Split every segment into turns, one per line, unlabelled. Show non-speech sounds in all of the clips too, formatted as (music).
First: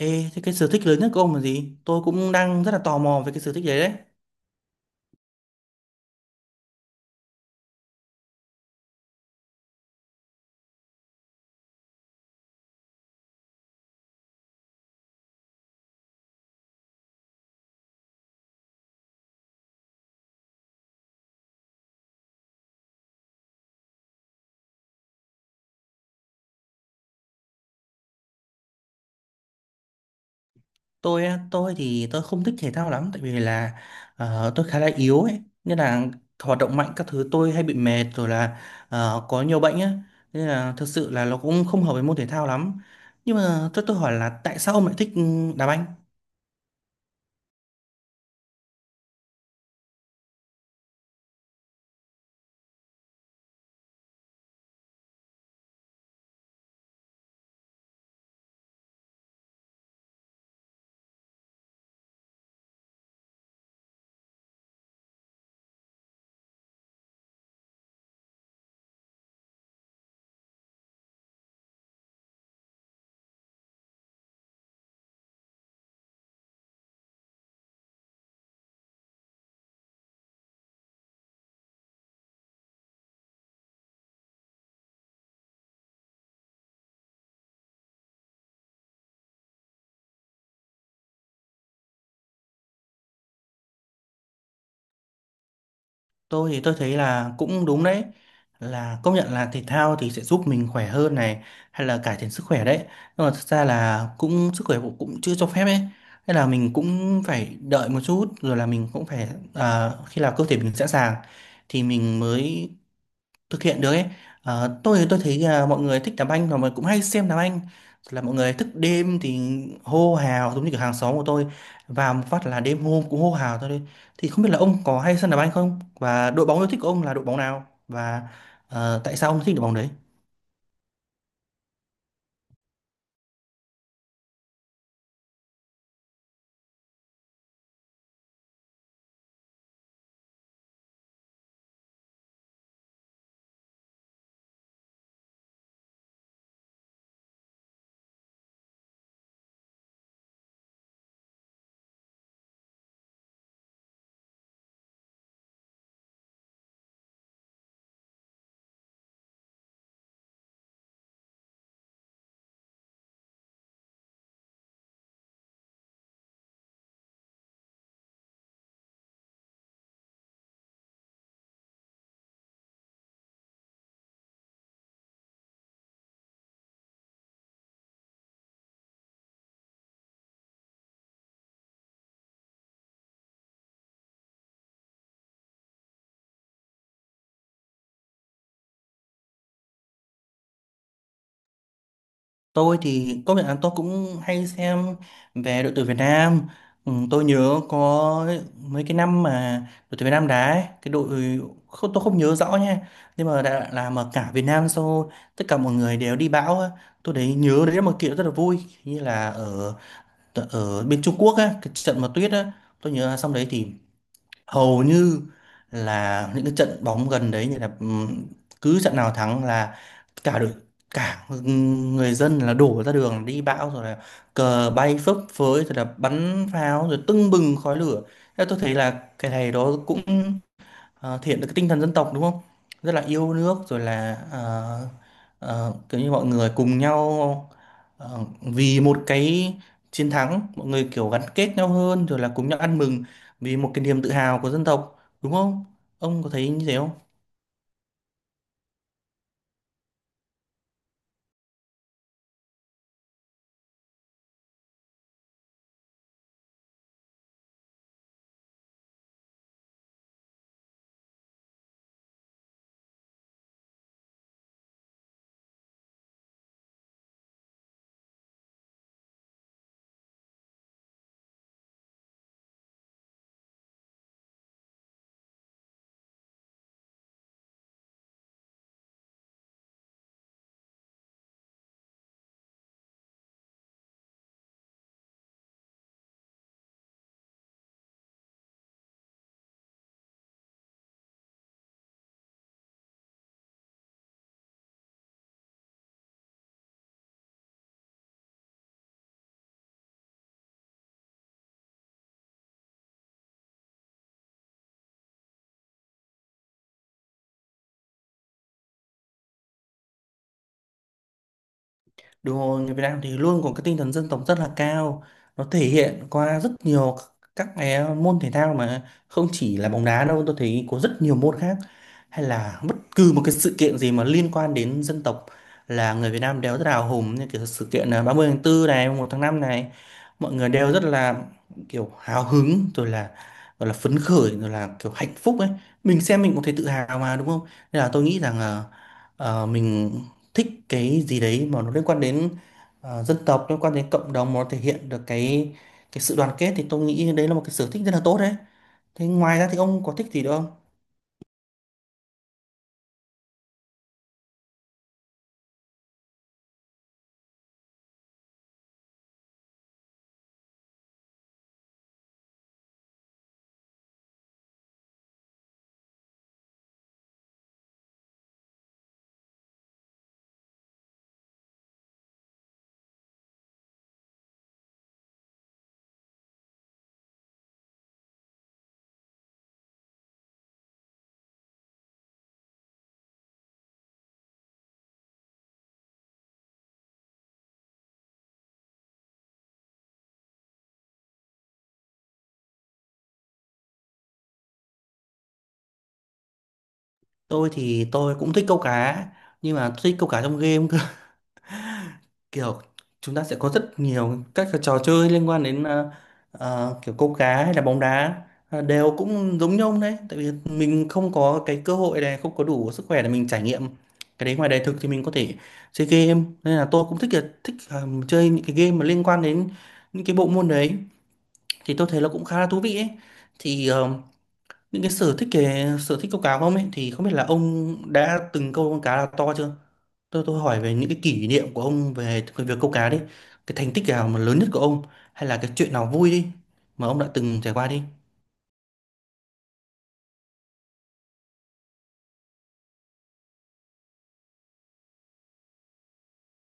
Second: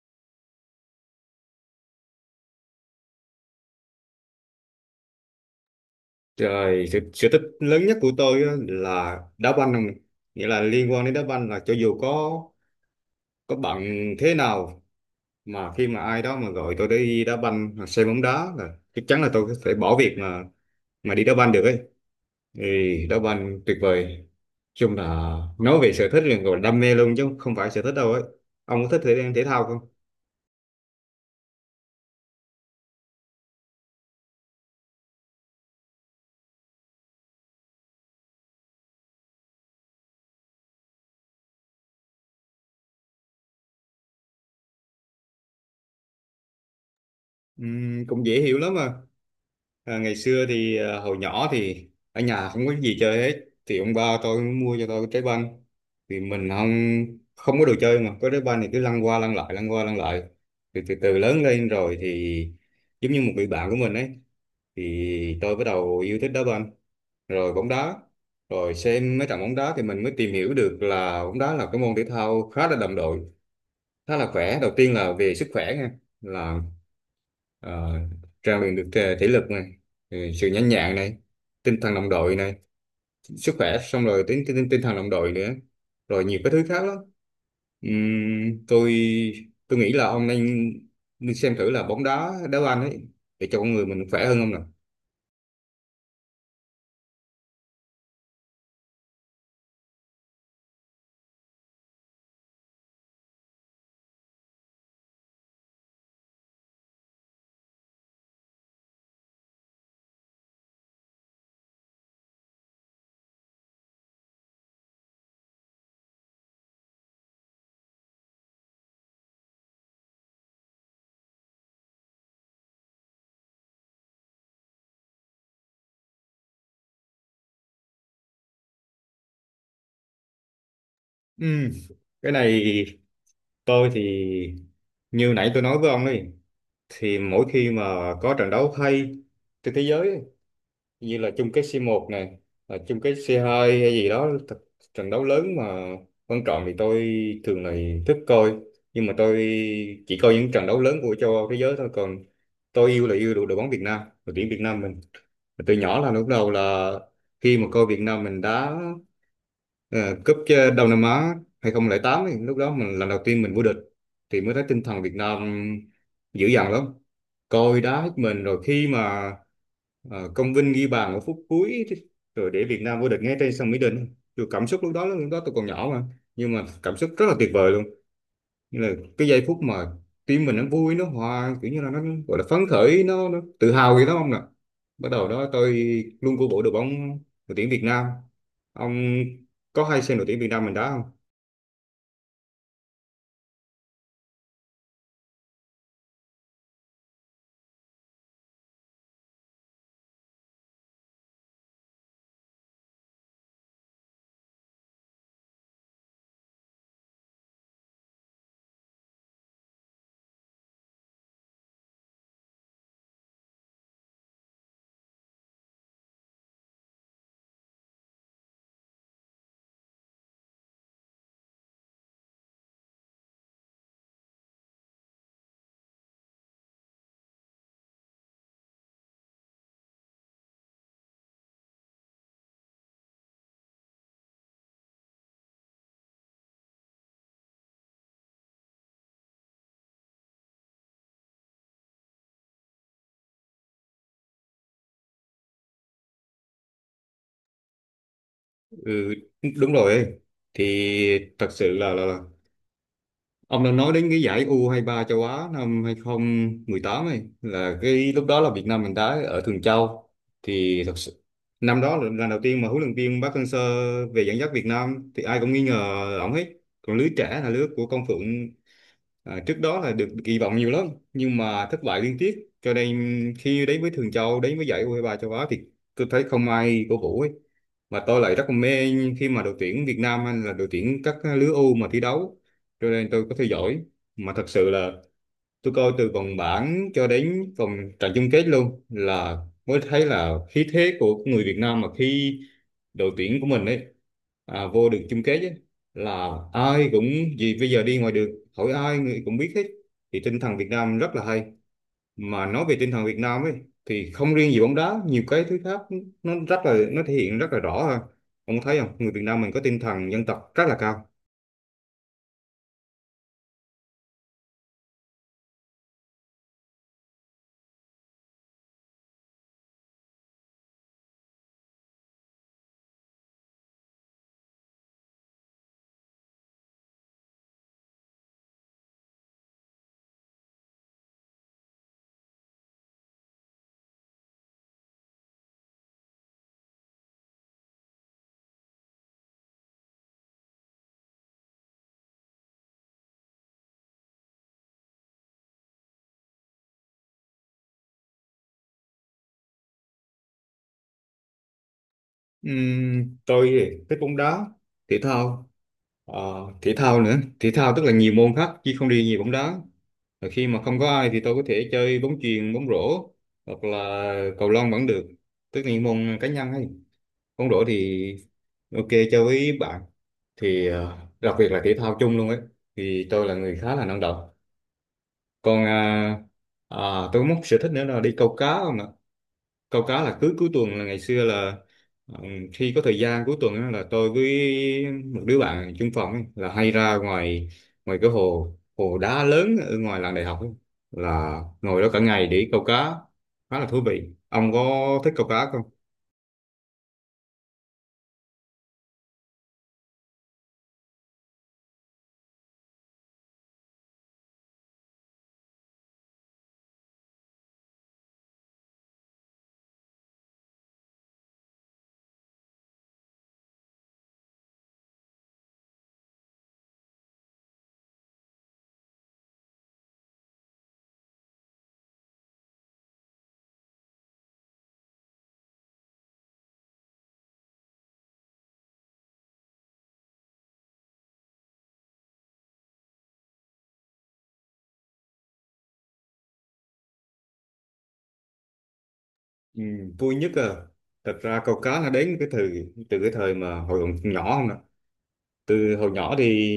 Ê, thế cái sở thích lớn nhất của ông là gì? Tôi cũng đang rất là tò mò về cái sở thích đấy đấy.
Rồi, sở thích lớn nhất của tôi á là đá banh không? Nghĩa là liên quan đến đá banh là cho dù có bận thế nào, mà khi mà ai đó mà gọi tôi đi đá banh hoặc xem bóng đá là chắc chắn là tôi có thể bỏ việc mà đi đá banh được ấy. Thì đá banh tuyệt vời. Nói chung là nói về sở thích là gọi là đam mê luôn chứ không phải sở thích đâu ấy. Ông có thích thể thể thao không?
Tôi á, tôi thì tôi không thích thể thao lắm tại vì là tôi khá là yếu ấy, nên là hoạt động mạnh các thứ tôi hay bị mệt rồi là có nhiều bệnh á, nên là thật sự là nó cũng không hợp với môn thể thao lắm. Nhưng mà tôi hỏi là tại sao ông lại thích đá banh?
Cũng dễ hiểu lắm mà. À, ngày xưa thì hồi nhỏ thì ở nhà không có gì chơi hết, thì ông ba tôi mua cho tôi cái trái banh, thì mình không không có đồ chơi mà có trái banh thì cứ lăn qua lăn lại, lăn qua lăn lại. Thì từ từ lớn lên rồi thì giống như một người bạn của mình ấy, thì tôi bắt đầu yêu thích đá banh, rồi bóng đá, rồi xem mấy trận bóng đá thì mình mới tìm hiểu được là bóng đá là cái môn thể thao khá là đồng đội, khá là khỏe. Đầu tiên là về sức khỏe nha, là Ờ, rèn luyện được thể lực này, sự nhanh nhẹn này, tinh thần đồng đội này. Sức khỏe, xong rồi tinh thần đồng đội nữa, rồi nhiều cái thứ khác lắm. Ừm, tôi tôi nghĩ là ông nên nên xem thử là bóng đá, đá banh ấy, để cho con người mình khỏe hơn, không nào?
Tôi thì tôi thấy là cũng đúng đấy, là công nhận là thể thao thì sẽ giúp mình khỏe hơn này, hay là cải thiện sức khỏe đấy, nhưng mà thực ra là cũng sức khỏe cũng cũng chưa cho phép ấy, nên là mình cũng phải đợi một chút rồi là mình cũng phải khi nào cơ thể mình sẵn sàng thì mình mới thực hiện được ấy. Tôi thì tôi thấy là mọi người thích đá banh và mọi người cũng hay xem đá banh, là mọi người thức đêm thì hô hào giống như kiểu hàng xóm của tôi, vào một phát là đêm hôm cũng hô hào thôi đấy. Thì không biết là ông có hay xem đá banh không, và đội bóng yêu thích của ông là đội bóng nào, và tại sao ông thích đội bóng đấy?
Ừm, cái này, tôi thì như nãy tôi nói với ông ấy, thì mỗi khi mà có trận đấu hay trên thế giới ấy, như là chung kết C1 này, là chung kết C2 hay gì đó trận đấu lớn mà quan trọng thì tôi thường là thích coi, nhưng mà tôi chỉ coi những trận đấu lớn của châu Âu, thế giới thôi. Còn tôi yêu là yêu đội đội bóng Việt Nam, đội tuyển Việt Nam mình. Mà từ nhỏ là lúc đầu là khi mà coi Việt Nam mình đá Ờ, cúp Đông Nam Á 2008 ấy, lúc đó mình lần đầu tiên mình vô địch, thì mới thấy tinh thần Việt Nam dữ dằn lắm, coi đá hết mình. Rồi khi mà Công Vinh ghi bàn ở phút cuối rồi để Việt Nam vô địch ngay trên sân Mỹ Đình, tôi cảm xúc lúc đó tôi còn nhỏ mà, nhưng mà cảm xúc rất là tuyệt vời luôn. Như là cái giây phút mà tim mình nó vui, nó hòa, kiểu như là nó gọi là phấn khởi, nó tự hào gì đó ông nè. Bắt đầu đó tôi luôn cổ vũ đội bóng, đội tuyển Việt Nam. Ông có hay xem đội tuyển Việt Nam mình đá không?
Tôi thì công nhận là tôi cũng hay xem về đội tuyển Việt Nam. Ừ, tôi nhớ có mấy cái năm mà đội tuyển Việt Nam đá ấy, cái đội không, tôi không nhớ rõ nha, nhưng mà đã là mà cả Việt Nam sau, tất cả mọi người đều đi bão á. Tôi đấy nhớ đấy là một kiện rất là vui, như là ở ở bên Trung Quốc á, cái trận mà tuyết á, tôi nhớ là xong đấy thì hầu như là những cái trận bóng gần đấy, như là cứ trận nào thắng là cả đội, cả người dân là đổ ra đường đi bão, rồi là cờ bay phấp phới, rồi là bắn pháo, rồi tưng bừng khói lửa. Thế tôi thấy là cái này đó cũng thể hiện được cái tinh thần dân tộc đúng không, rất là yêu nước, rồi là kiểu như mọi người cùng nhau, vì một cái chiến thắng, mọi người kiểu gắn kết nhau hơn, rồi là cùng nhau ăn mừng vì một cái niềm tự hào của dân tộc, đúng không? Ông có thấy như thế không?
Ừ, đúng rồi. Thì thật sự là ông đang nói đến cái giải U23 châu Á năm 2018 ấy, là cái lúc đó là Việt Nam mình đá ở Thường Châu. Thì thật sự, năm đó là lần đầu tiên mà huấn luyện viên Park Hang-seo về dẫn dắt Việt Nam thì ai cũng nghi ngờ ổng hết. Còn lứa trẻ là lứa của Công Phượng, à, trước đó là được kỳ vọng nhiều lắm nhưng mà thất bại liên tiếp, cho nên khi đến với Thường Châu, đến với giải U23 châu Á thì tôi thấy không ai cổ vũ ấy, mà tôi lại rất là mê khi mà đội tuyển Việt Nam hay là đội tuyển các lứa U mà thi đấu, cho nên tôi có theo dõi. Mà thật sự là tôi coi từ vòng bảng cho đến vòng trận chung kết luôn, là mới thấy là khí thế của người Việt Nam mà khi đội tuyển của mình ấy vô được chung kết ấy, là ai cũng, gì bây giờ đi ngoài đường hỏi ai người cũng biết hết. Thì tinh thần Việt Nam rất là hay. Mà nói về tinh thần Việt Nam ấy, thì không riêng gì bóng đá, nhiều cái thứ khác nó thể hiện rất là rõ ha. Ông thấy không, người Việt Nam mình có tinh thần dân tộc rất là cao.
Đúng rồi, người Việt Nam thì luôn có cái tinh thần dân tộc rất là cao. Nó thể hiện qua rất nhiều các cái môn thể thao, mà không chỉ là bóng đá đâu, tôi thấy có rất nhiều môn khác, hay là bất cứ một cái sự kiện gì mà liên quan đến dân tộc là người Việt Nam đều rất là hào hùng, như kiểu sự kiện 30 tháng 4 này, mùng 1 tháng 5 này, mọi người đều rất là kiểu hào hứng, rồi là gọi là phấn khởi, rồi là kiểu hạnh phúc ấy. Mình xem mình cũng thấy tự hào mà đúng không? Nên là tôi nghĩ rằng là mình thích cái gì đấy mà nó liên quan đến dân tộc, liên quan đến cộng đồng, mà nó thể hiện được cái sự đoàn kết, thì tôi nghĩ đấy là một cái sở thích rất là tốt đấy. Thế ngoài ra thì ông có thích gì nữa không?
Tôi thì thích bóng đá, thể thao. Ờ, Thể thao nữa, thể thao tức là nhiều môn khác chứ không đi nhiều bóng đá, và khi mà không có ai thì tôi có thể chơi bóng chuyền, bóng rổ, hoặc là cầu lông vẫn được. Tức là những môn cá nhân, hay bóng rổ thì ok chơi với bạn, thì đặc biệt là thể thao chung luôn ấy, thì tôi là người khá là năng động. Còn à, tôi có một sở thích nữa là đi câu cá. Câu cá là cứ cuối tuần, là ngày xưa là, ừ, khi có thời gian cuối tuần á, là tôi với một đứa bạn chung phòng ấy, là hay ra ngoài ngoài cái hồ hồ đá lớn ở ngoài làng đại học ấy, là ngồi đó cả ngày để câu cá, khá là thú vị. Ông có thích câu cá không?
Tôi thì tôi cũng thích câu cá, nhưng mà tôi thích câu cá trong game, kiểu chúng ta sẽ có rất nhiều các cái trò chơi liên quan đến kiểu câu cá hay là bóng đá, đều cũng giống nhau đấy, tại vì mình không có cái cơ hội này, không có đủ sức khỏe để mình trải nghiệm cái đấy ngoài đời thực, thì mình có thể chơi game. Nên là tôi cũng thích là thích chơi những cái game mà liên quan đến những cái bộ môn đấy, thì tôi thấy nó cũng khá là thú vị ấy. Thì những cái sở thích câu cá của ông ấy, thì không biết là ông đã từng câu con cá nào to chưa? Tôi hỏi về những cái kỷ niệm của ông về cái việc câu cá đi. Cái thành tích nào mà lớn nhất của ông, hay là cái chuyện nào vui đi mà ông đã từng trải qua đi.
Ừ, vui nhất à. Thật ra câu cá nó đến cái thời từ cái thời mà hồi còn nhỏ, không ạ? Từ hồi nhỏ thì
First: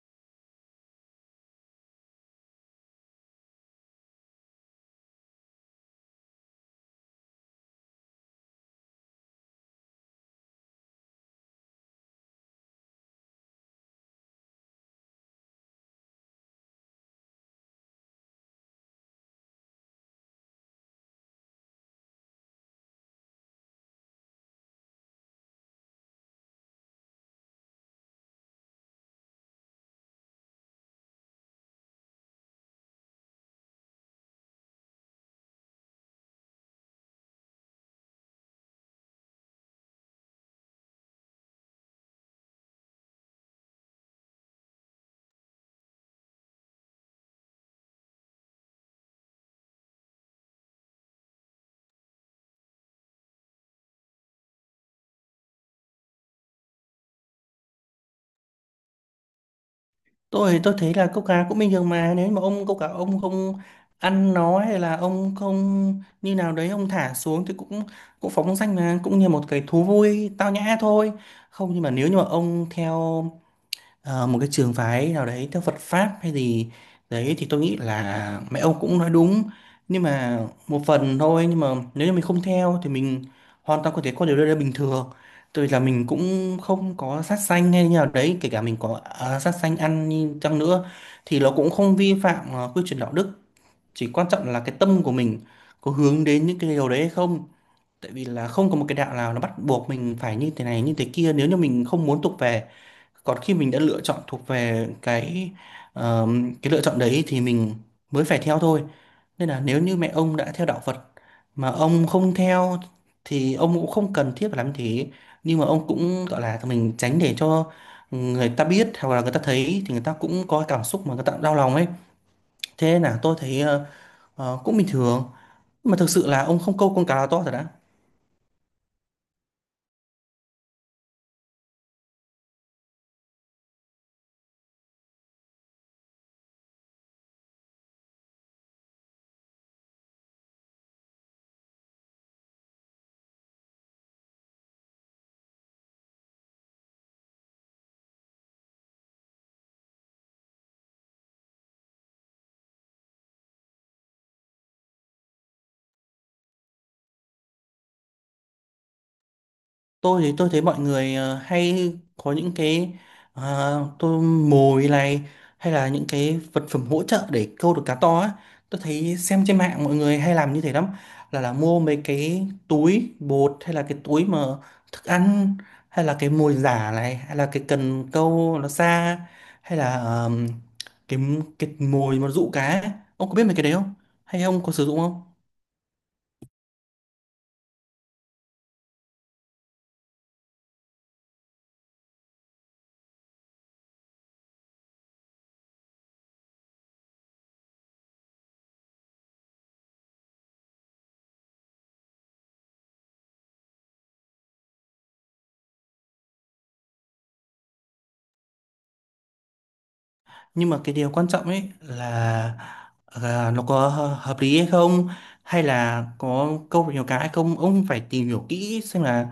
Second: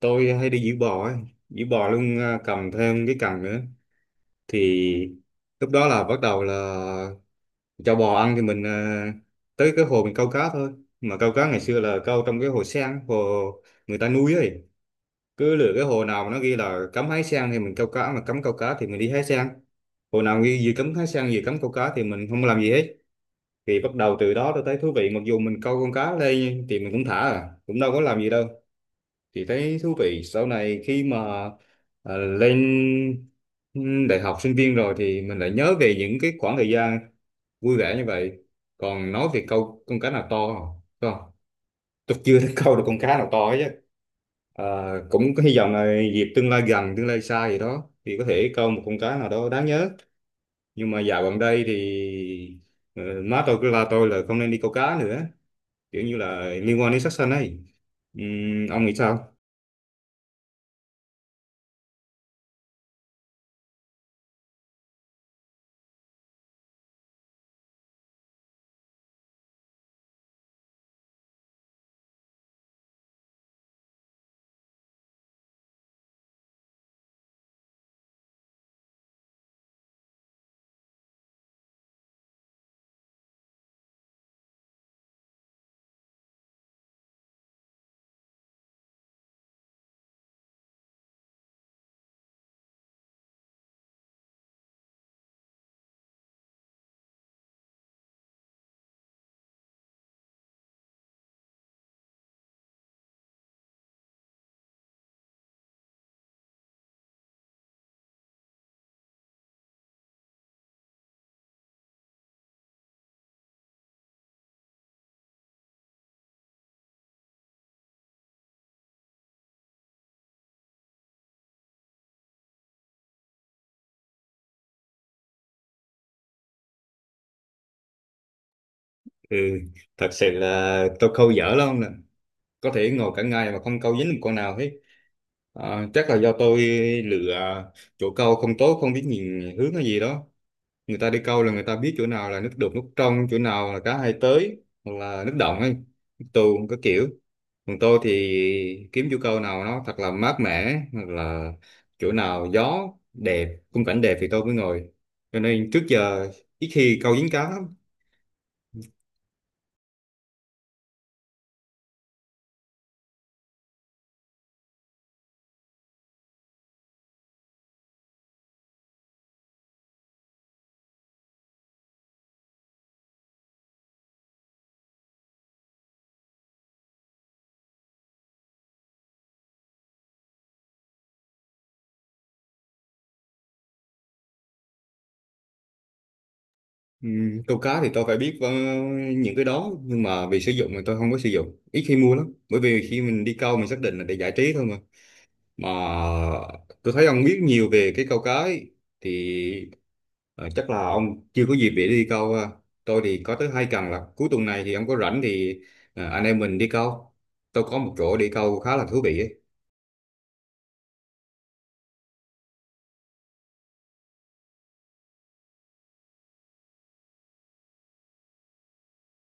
tôi hay đi giữ bò ấy, giữ bò luôn à, cầm thêm cái cần nữa, thì lúc đó là bắt đầu là cho bò ăn thì mình tới cái hồ mình câu cá thôi. Mà câu cá ngày xưa là câu trong cái hồ sen, hồ người ta nuôi ấy. Cứ lựa cái hồ nào mà nó ghi là cấm hái sen thì mình câu cá, mà cấm câu cá thì mình đi hái sen. Hồ nào ghi gì cấm hái sen, gì cấm câu cá thì mình không làm gì hết. Thì bắt đầu từ đó tôi thấy thú vị, mặc dù mình câu con cá lên thì mình cũng thả à, cũng đâu có làm gì đâu, thì thấy thú vị. Sau này khi mà lên đại học, sinh viên rồi, thì mình lại nhớ về những cái khoảng thời gian vui vẻ như vậy. Còn nói về câu con cá nào to không, đúng không? Tôi chưa (laughs) thấy câu được con cá nào to hết chứ. À, cũng có hy vọng là dịp tương lai gần, tương lai xa gì đó thì có thể câu một con cá nào đó đáng nhớ. Nhưng mà dạo gần đây thì ờ, má tôi cứ la tôi là không nên đi câu cá nữa, kiểu như là liên quan đến sát sanh ấy. Ông nghĩ sao?
Tôi thấy là câu cá cũng bình thường mà, nếu mà ông câu cá ông không ăn nó, hay là ông không như nào đấy ông thả xuống thì cũng cũng phóng danh mà, cũng như một cái thú vui tao nhã thôi. Không, nhưng mà nếu như mà ông theo một cái trường phái nào đấy, theo Phật pháp hay gì đấy, thì tôi nghĩ là mẹ ông cũng nói đúng, nhưng mà một phần thôi. Nhưng mà nếu như mình không theo thì mình hoàn toàn có thể có điều đó bình thường. Tôi là mình cũng không có sát sanh hay như nào đấy, kể cả mình có sát sanh ăn như chăng nữa thì nó cũng không vi phạm quy chuẩn đạo đức, chỉ quan trọng là cái tâm của mình có hướng đến những cái điều đấy hay không. Tại vì là không có một cái đạo nào nó bắt buộc mình phải như thế này như thế kia nếu như mình không muốn tục về, còn khi mình đã lựa chọn thuộc về cái lựa chọn đấy thì mình mới phải theo thôi. Nên là nếu như mẹ ông đã theo đạo Phật mà ông không theo thì ông cũng không cần thiết phải làm như thế, nhưng mà ông cũng gọi là mình tránh để cho người ta biết, hoặc là người ta thấy thì người ta cũng có cảm xúc mà người ta đau lòng ấy. Thế nên là tôi thấy cũng bình thường. Nhưng mà thực sự là ông không câu con cá là to thật đã.
Ừ, thật sự là tôi câu dở lắm nè. Có thể ngồi cả ngày mà không câu dính một con nào hết. À, chắc là do tôi lựa chỗ câu không tốt, không biết nhìn hướng hay gì đó. Người ta đi câu là người ta biết chỗ nào là nước đục, nước trong, chỗ nào là cá hay tới, hoặc là nước động ấy, nước tù, có kiểu. Còn tôi thì kiếm chỗ câu nào nó thật là mát mẻ, hoặc là chỗ nào gió đẹp, khung cảnh đẹp thì tôi mới ngồi. Cho nên trước giờ ít khi câu dính cá lắm.
Tôi thì tôi thấy mọi người hay có những cái tôi mồi này, hay là những cái vật phẩm hỗ trợ để câu được cá to á, tôi thấy xem trên mạng mọi người hay làm như thế lắm, là mua mấy cái túi bột, hay là cái túi mà thức ăn, hay là cái mồi giả này, hay là cái cần câu nó xa, hay là cái mồi mà dụ cá ấy. Ông có biết mấy cái đấy không, hay ông có sử dụng không?
Ừ, câu cá thì tôi phải biết những cái đó, nhưng mà vì sử dụng thì tôi không có sử dụng, ít khi mua lắm, bởi vì khi mình đi câu mình xác định là để giải trí thôi mà. Mà tôi thấy ông biết nhiều về cái câu cá ấy, thì chắc là ông chưa có dịp để đi câu ha. Tôi thì có tới hai cần, là cuối tuần này thì ông có rảnh thì anh em mình đi câu, tôi có một chỗ đi câu khá là thú vị ấy.
Nhưng mà cái điều quan trọng ấy là nó có hợp lý hay không, hay là có câu nhiều cá hay không, ông phải tìm hiểu kỹ xem là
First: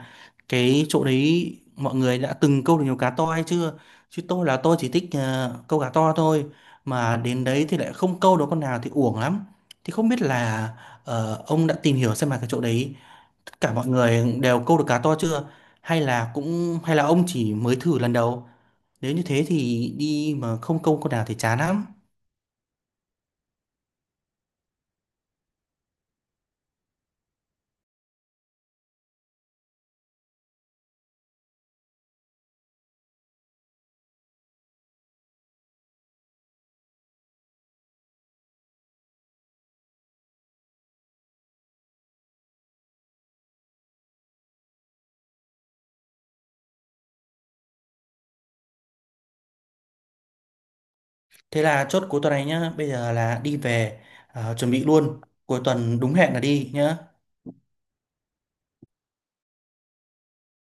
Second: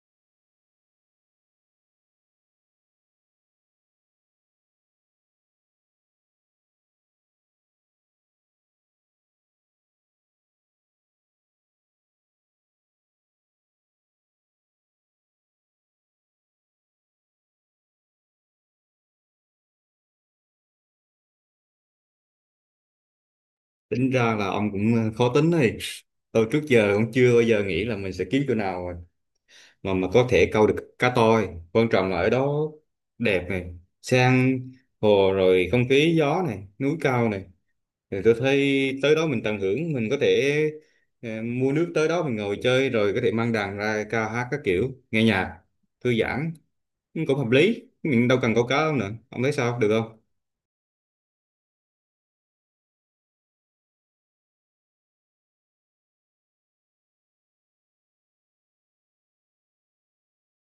cái chỗ đấy mọi người đã từng câu được nhiều cá to hay chưa. Chứ tôi là tôi chỉ thích câu cá to thôi, mà đến đấy thì lại không câu được con nào thì uổng lắm. Thì không biết là ông đã tìm hiểu xem là cái chỗ đấy tất cả mọi người đều câu được cá to chưa, hay là ông chỉ mới thử lần đầu, nếu như thế thì đi mà không câu con nào thì chán lắm.
Tính ra là ông cũng khó tính này. Tôi trước giờ cũng chưa bao giờ nghĩ là mình sẽ kiếm chỗ nào mà có thể câu được cá, toi quan trọng là ở đó đẹp này, sang hồ rồi không khí gió này, núi cao này. Thì tôi thấy tới đó mình tận hưởng, mình có thể mua nước tới đó mình ngồi chơi, rồi có thể mang đàn ra ca hát các kiểu, nghe nhạc thư giãn cũng hợp lý, mình đâu cần câu cá đâu nữa. Ông thấy sao, được không?
Thế là chốt cuối tuần này nhá, bây giờ là đi về chuẩn bị luôn, cuối tuần đúng hẹn là đi nhá.